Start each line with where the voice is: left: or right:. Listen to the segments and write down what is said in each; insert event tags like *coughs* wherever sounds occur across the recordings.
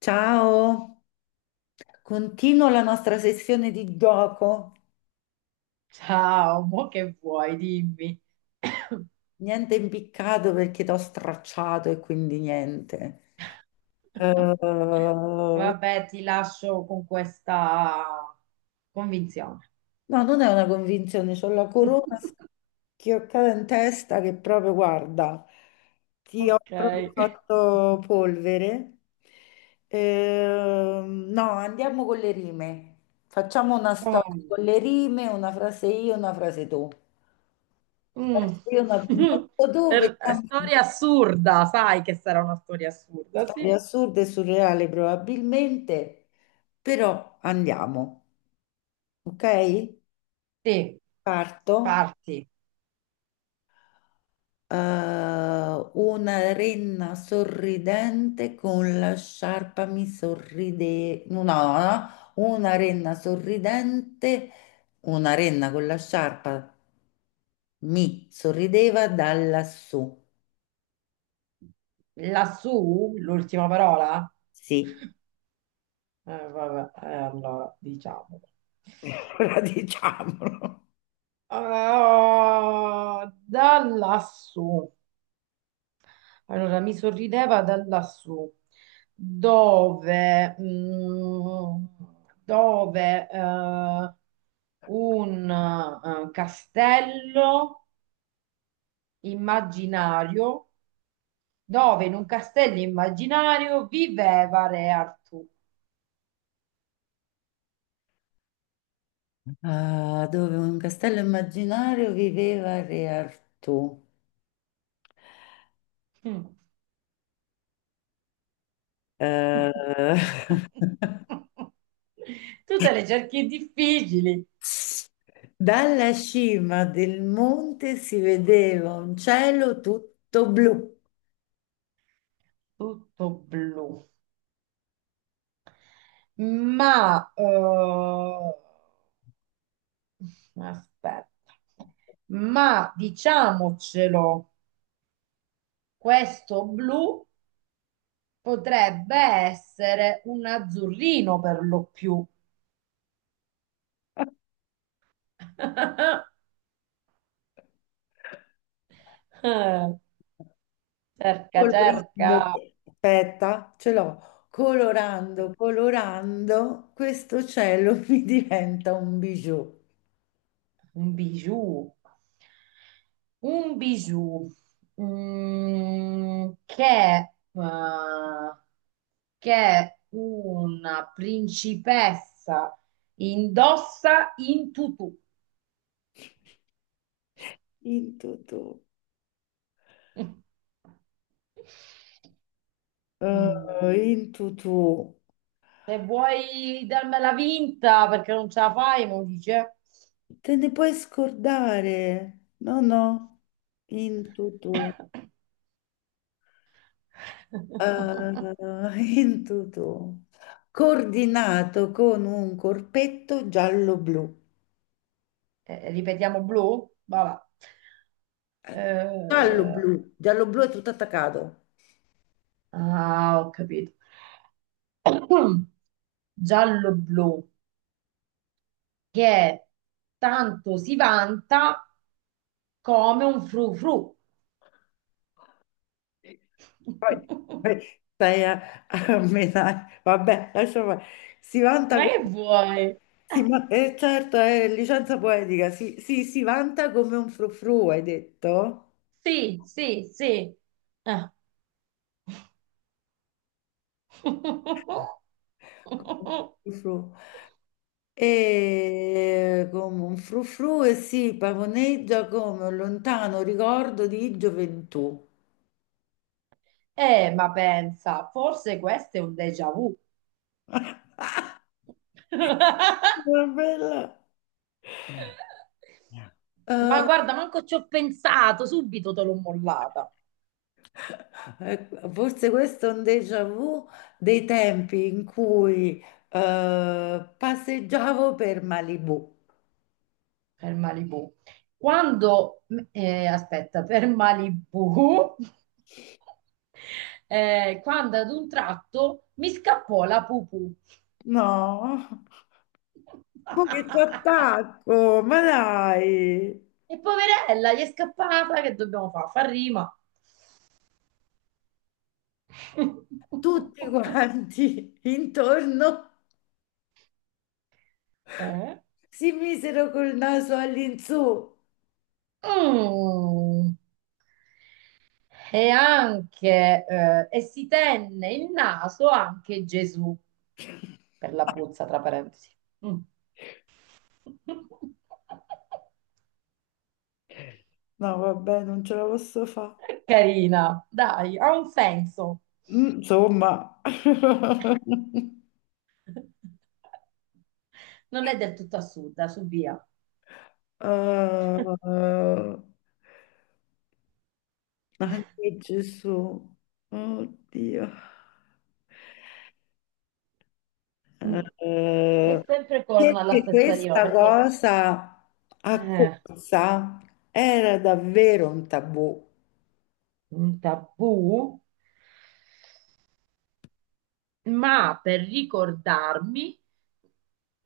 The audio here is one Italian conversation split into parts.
left: Ciao, continuo la nostra sessione di gioco.
right: Ciao, *laughs* mo che vuoi, dimmi.
left: Niente impiccato perché ti ho stracciato e quindi niente. Eh,
right: Vabbè, ti lascio con questa convinzione.
left: no, non è una convinzione, c'ho la corona
right: *laughs*
left: schioccata in testa che proprio, guarda, ti ho
right: Ok.
left: proprio fatto polvere. No, andiamo con le rime. Facciamo una
right: Oh,
left: storia con le rime, una frase io, una frase tu.
right: mm.
left: Io non
right: *laughs*
left: abito dove, siamo
right: Storia assurda, sai che sarà una storia assurda,
left: storie
right: sì.
left: assurde e surreali probabilmente, però andiamo, ok?
right: Sì,
left: Parto.
right: parti.
left: Eh, una renna sorridente con la sciarpa mi sorride... No, no, no. Una renna sorridente, una renna con la sciarpa mi sorrideva da lassù.
right: Lassù, l'ultima parola?
left: Sì,
right: Vabbè, allora, diciamo.
left: *laughs* ora diciamolo.
right: Ah, da lassù. Allora, mi sorrideva da lassù, dove, mm, dove un castello immaginario, dove in un castello immaginario viveva Re Artù.
left: Ah, dove in un castello immaginario viveva Re Artù.
right: Mm.
left: Eh, *laughs*
right: *laughs* Tu te le cerchi difficili,
left: dalla cima del monte si vedeva un cielo tutto blu,
right: tutto blu, ma aspetta. Ma diciamocelo, questo blu potrebbe essere un azzurrino per lo più. *laughs* Cerca, cerca.
left: colorando, aspetta, ce l'ho, colorando, colorando, questo cielo *laughs* mi diventa un bijou.
right: Un bijou. Un bijou mm, che, eh, che una principessa indossa in tutù.
left: In tutù,
right: *laughs* Mm.
left: in tutù.
right: Se vuoi darmela vinta perché non ce la fai, mi dice.
left: Te ne puoi scordare? No, no, in tutto,
right: *coughs*
left: *laughs* in tutto, coordinato con un corpetto giallo-blu.
right: Ripetiamo blu? Vabbè.
left: Eh,
right: Eh,
left: Giallo-blu, giallo-blu è tutto attaccato.
right: ah, ho capito. *coughs* Giallo-blu, che tanto si vanta come un frufru.
left: Poi,
right: *laughs*
left: poi stai a, a menare. Vabbè, lascia fare. Si vanta
right: Ma
left: con...
right: che vuoi?
left: si
right: *laughs*
left: va- certo, è licenza poetica. Si, si vanta come un frufru, hai detto?
right: Sì, sì, sì. Ah.
left: Come un
right: *laughs*
left: frufru. E come un frufru e si pavoneggia come un lontano ricordo di gioventù.
right: Ma pensa, forse questo è un déjà vu.
left: *laughs*
right: *laughs* Ma
left: Una bella. Eh,
right: guarda, manco ci ho pensato, subito te l'ho mollata
left: ecco, forse questo è un déjà vu dei tempi in cui passeggiavo per Malibu.
right: per Malibu. Quando, aspetta, per Malibu, *laughs* quando ad un tratto mi scappò la pupù.
left: No, ma che ti
right: *laughs*
left: attacco, ma dai.
right: E poverella, gli è scappata, che dobbiamo fare? Fa rima.
left: Tutti
right: *laughs*
left: quanti *laughs* intorno
right: Eh?
left: si misero col naso all'insù.
right: Mm. E anche, e si tenne il naso anche Gesù, per la puzza, tra parentesi. Mm. *laughs*
left: No, vabbè, non ce la posso fare.
right: Carina, dai, ha un senso.
left: Insomma, *laughs*
right: *laughs* Non è del tutto assurda, su via.
left: eh, anche Gesù, oddio.
right: Mm.
left: Eh,
right: È sempre con la
left: perché
right: stessa rima,
left: questa
right: perché...
left: cosa a
right: Eh,
left: corsa era davvero un tabù
right: un tabù? Ma per ricordarmi,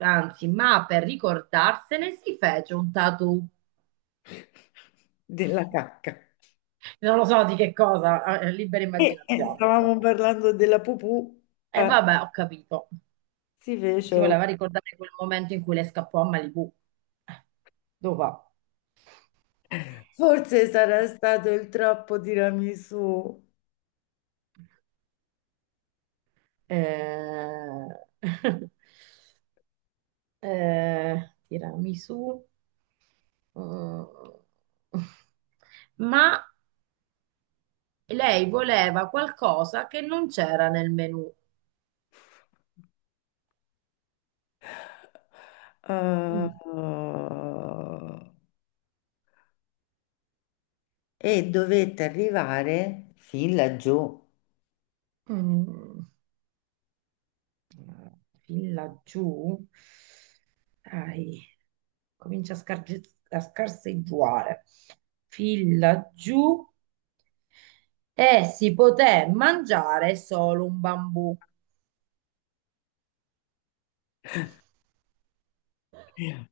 right: anzi, ma per ricordarsene si fece un tattoo.
left: *laughs* della cacca.
right: Non lo so di che cosa, libera
left: E
right: immaginazione,
left: stavamo
right: insomma.
left: parlando della pupù,
right: E
left: eh,
right: vabbè, ho capito.
left: si fece.
right: Si voleva
left: Un-
right: ricordare quel momento in cui le scappò a Malibu. Dopo.
left: forse sarà stato il troppo tiramisù.
right: Eh... *laughs* tiramisù. Mm. *laughs* Ma lei voleva qualcosa che non c'era nel menù.
left: Eh,
right: Mm,
left: e dovette arrivare fin laggiù.
right: mm, mm. Fin laggiù, dai, comincia a, scarge- a scarseggiare. Fin laggiù e si poté mangiare solo un bambù.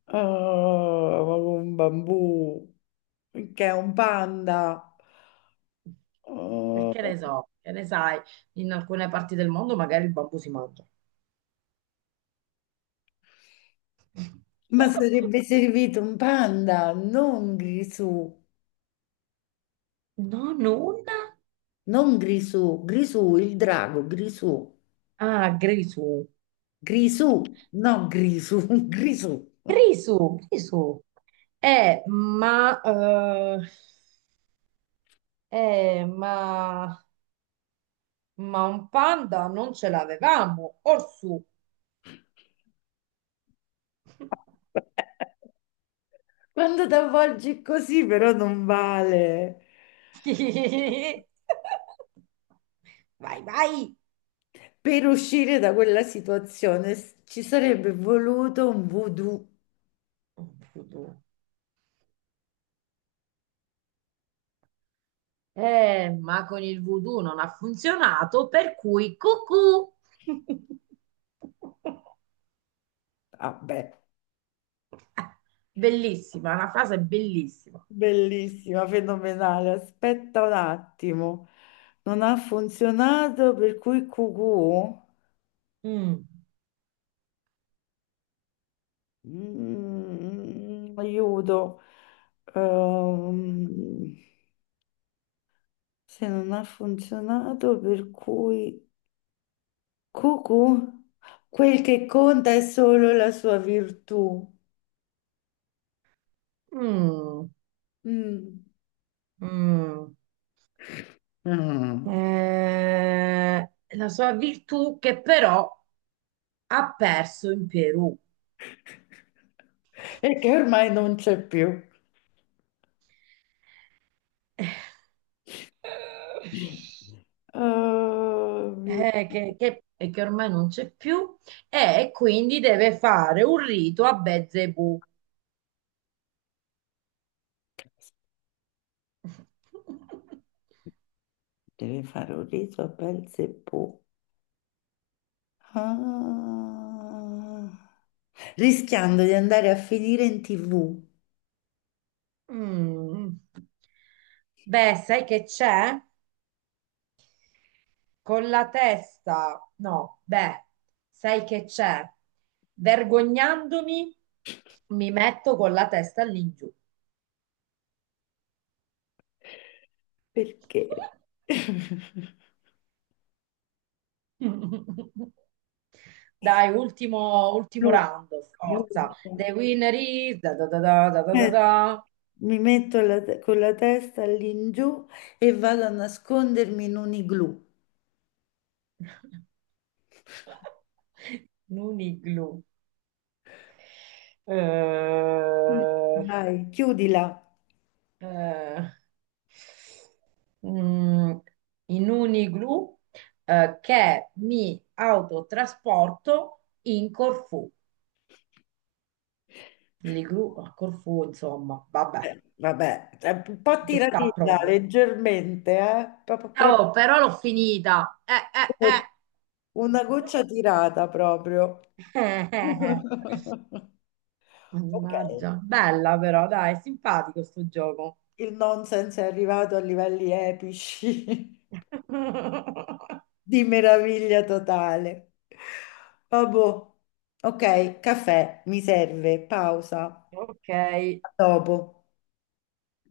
left: Ah, ma con un bambù, che è un panda.
right: Perché
left: Ah,
right: ne so, che ne sai, in alcune parti del mondo magari il bambù si mangia.
left: ma
right: *laughs*
left: sarebbe servito un panda, non Grisù,
right: Non una?
left: non Grisù, Grisù, il drago, Grisù,
right: Ah, Grisù.
left: Grisù, no Grisù, *laughs* Grisù.
right: Grisù, Grisù. Eh, ma eh, Eh, ma, ma un panda non ce l'avevamo, orsù.
left: Quando ti avvolgi così però non vale.
right: *laughs* Vai, vai.
left: Per uscire da quella situazione s- ci sarebbe voluto un voodoo.
right: Voodoo. Ma con il voodoo non ha funzionato, per cui cucù. *laughs*
left: Vabbè,
right: Bellissima, è una frase bellissima.
left: bellissima, fenomenale. Aspetta un attimo. Non ha funzionato, per cui cucù.
right: Mm,
left: Mm, aiuto. Ehm, Se non ha funzionato, per cui cucù. Quel che conta è solo la sua virtù.
right: mm,
left: Mm.
right: mm.
left: Mm.
right: La sua virtù che però ha perso in Perù.
left: E che ormai non c'è più.
right: eh,
left: Oh mio Dio,
right: e che ormai non c'è più, e quindi deve fare un rito a Belzebù. *laughs*
left: devi fare un riso a pel Seppù. Ah. Rischiando di andare a finire in TV.
right: Mm. Beh, sai che c'è? Con la testa, no, beh, sai che c'è? Vergognandomi, mi metto con la testa lì giù.
left: Perché?
right: *laughs*
left: *laughs*
right: *laughs* Dai, ultimo, ultimo
left: Lo-
right: round, forza. The winner is... Da, da, da, da, da, da, da,
left: Eh,
right: da.
left: mi metto la te- con la testa all'ingiù e vado a nascondermi in un igloo.
right: *laughs* Nuniglu. Eh,
left: Dai, chiudila.
right: eh, mm, In Uniglu che mi autotrasporto in Corfù. L'Iglu a Corfù, insomma, vabbè,
left: Vabbè, è un po'
right: ci sta
left: tiratina,
right: proprio.
left: leggermente, eh? Proprio,
right: Oh, però l'ho finita.
left: proprio una goccia tirata proprio.
right: Eh, *laughs* eh.
left: *laughs* Ok,
right: Mannaggia, bella però, dai, simpatico sto gioco.
left: il nonsense è arrivato a livelli epici *laughs*
right: *laughs* eh.
left: di meraviglia totale. Vabbè, ok, caffè, mi serve, pausa,
right: Ok.
left: a dopo.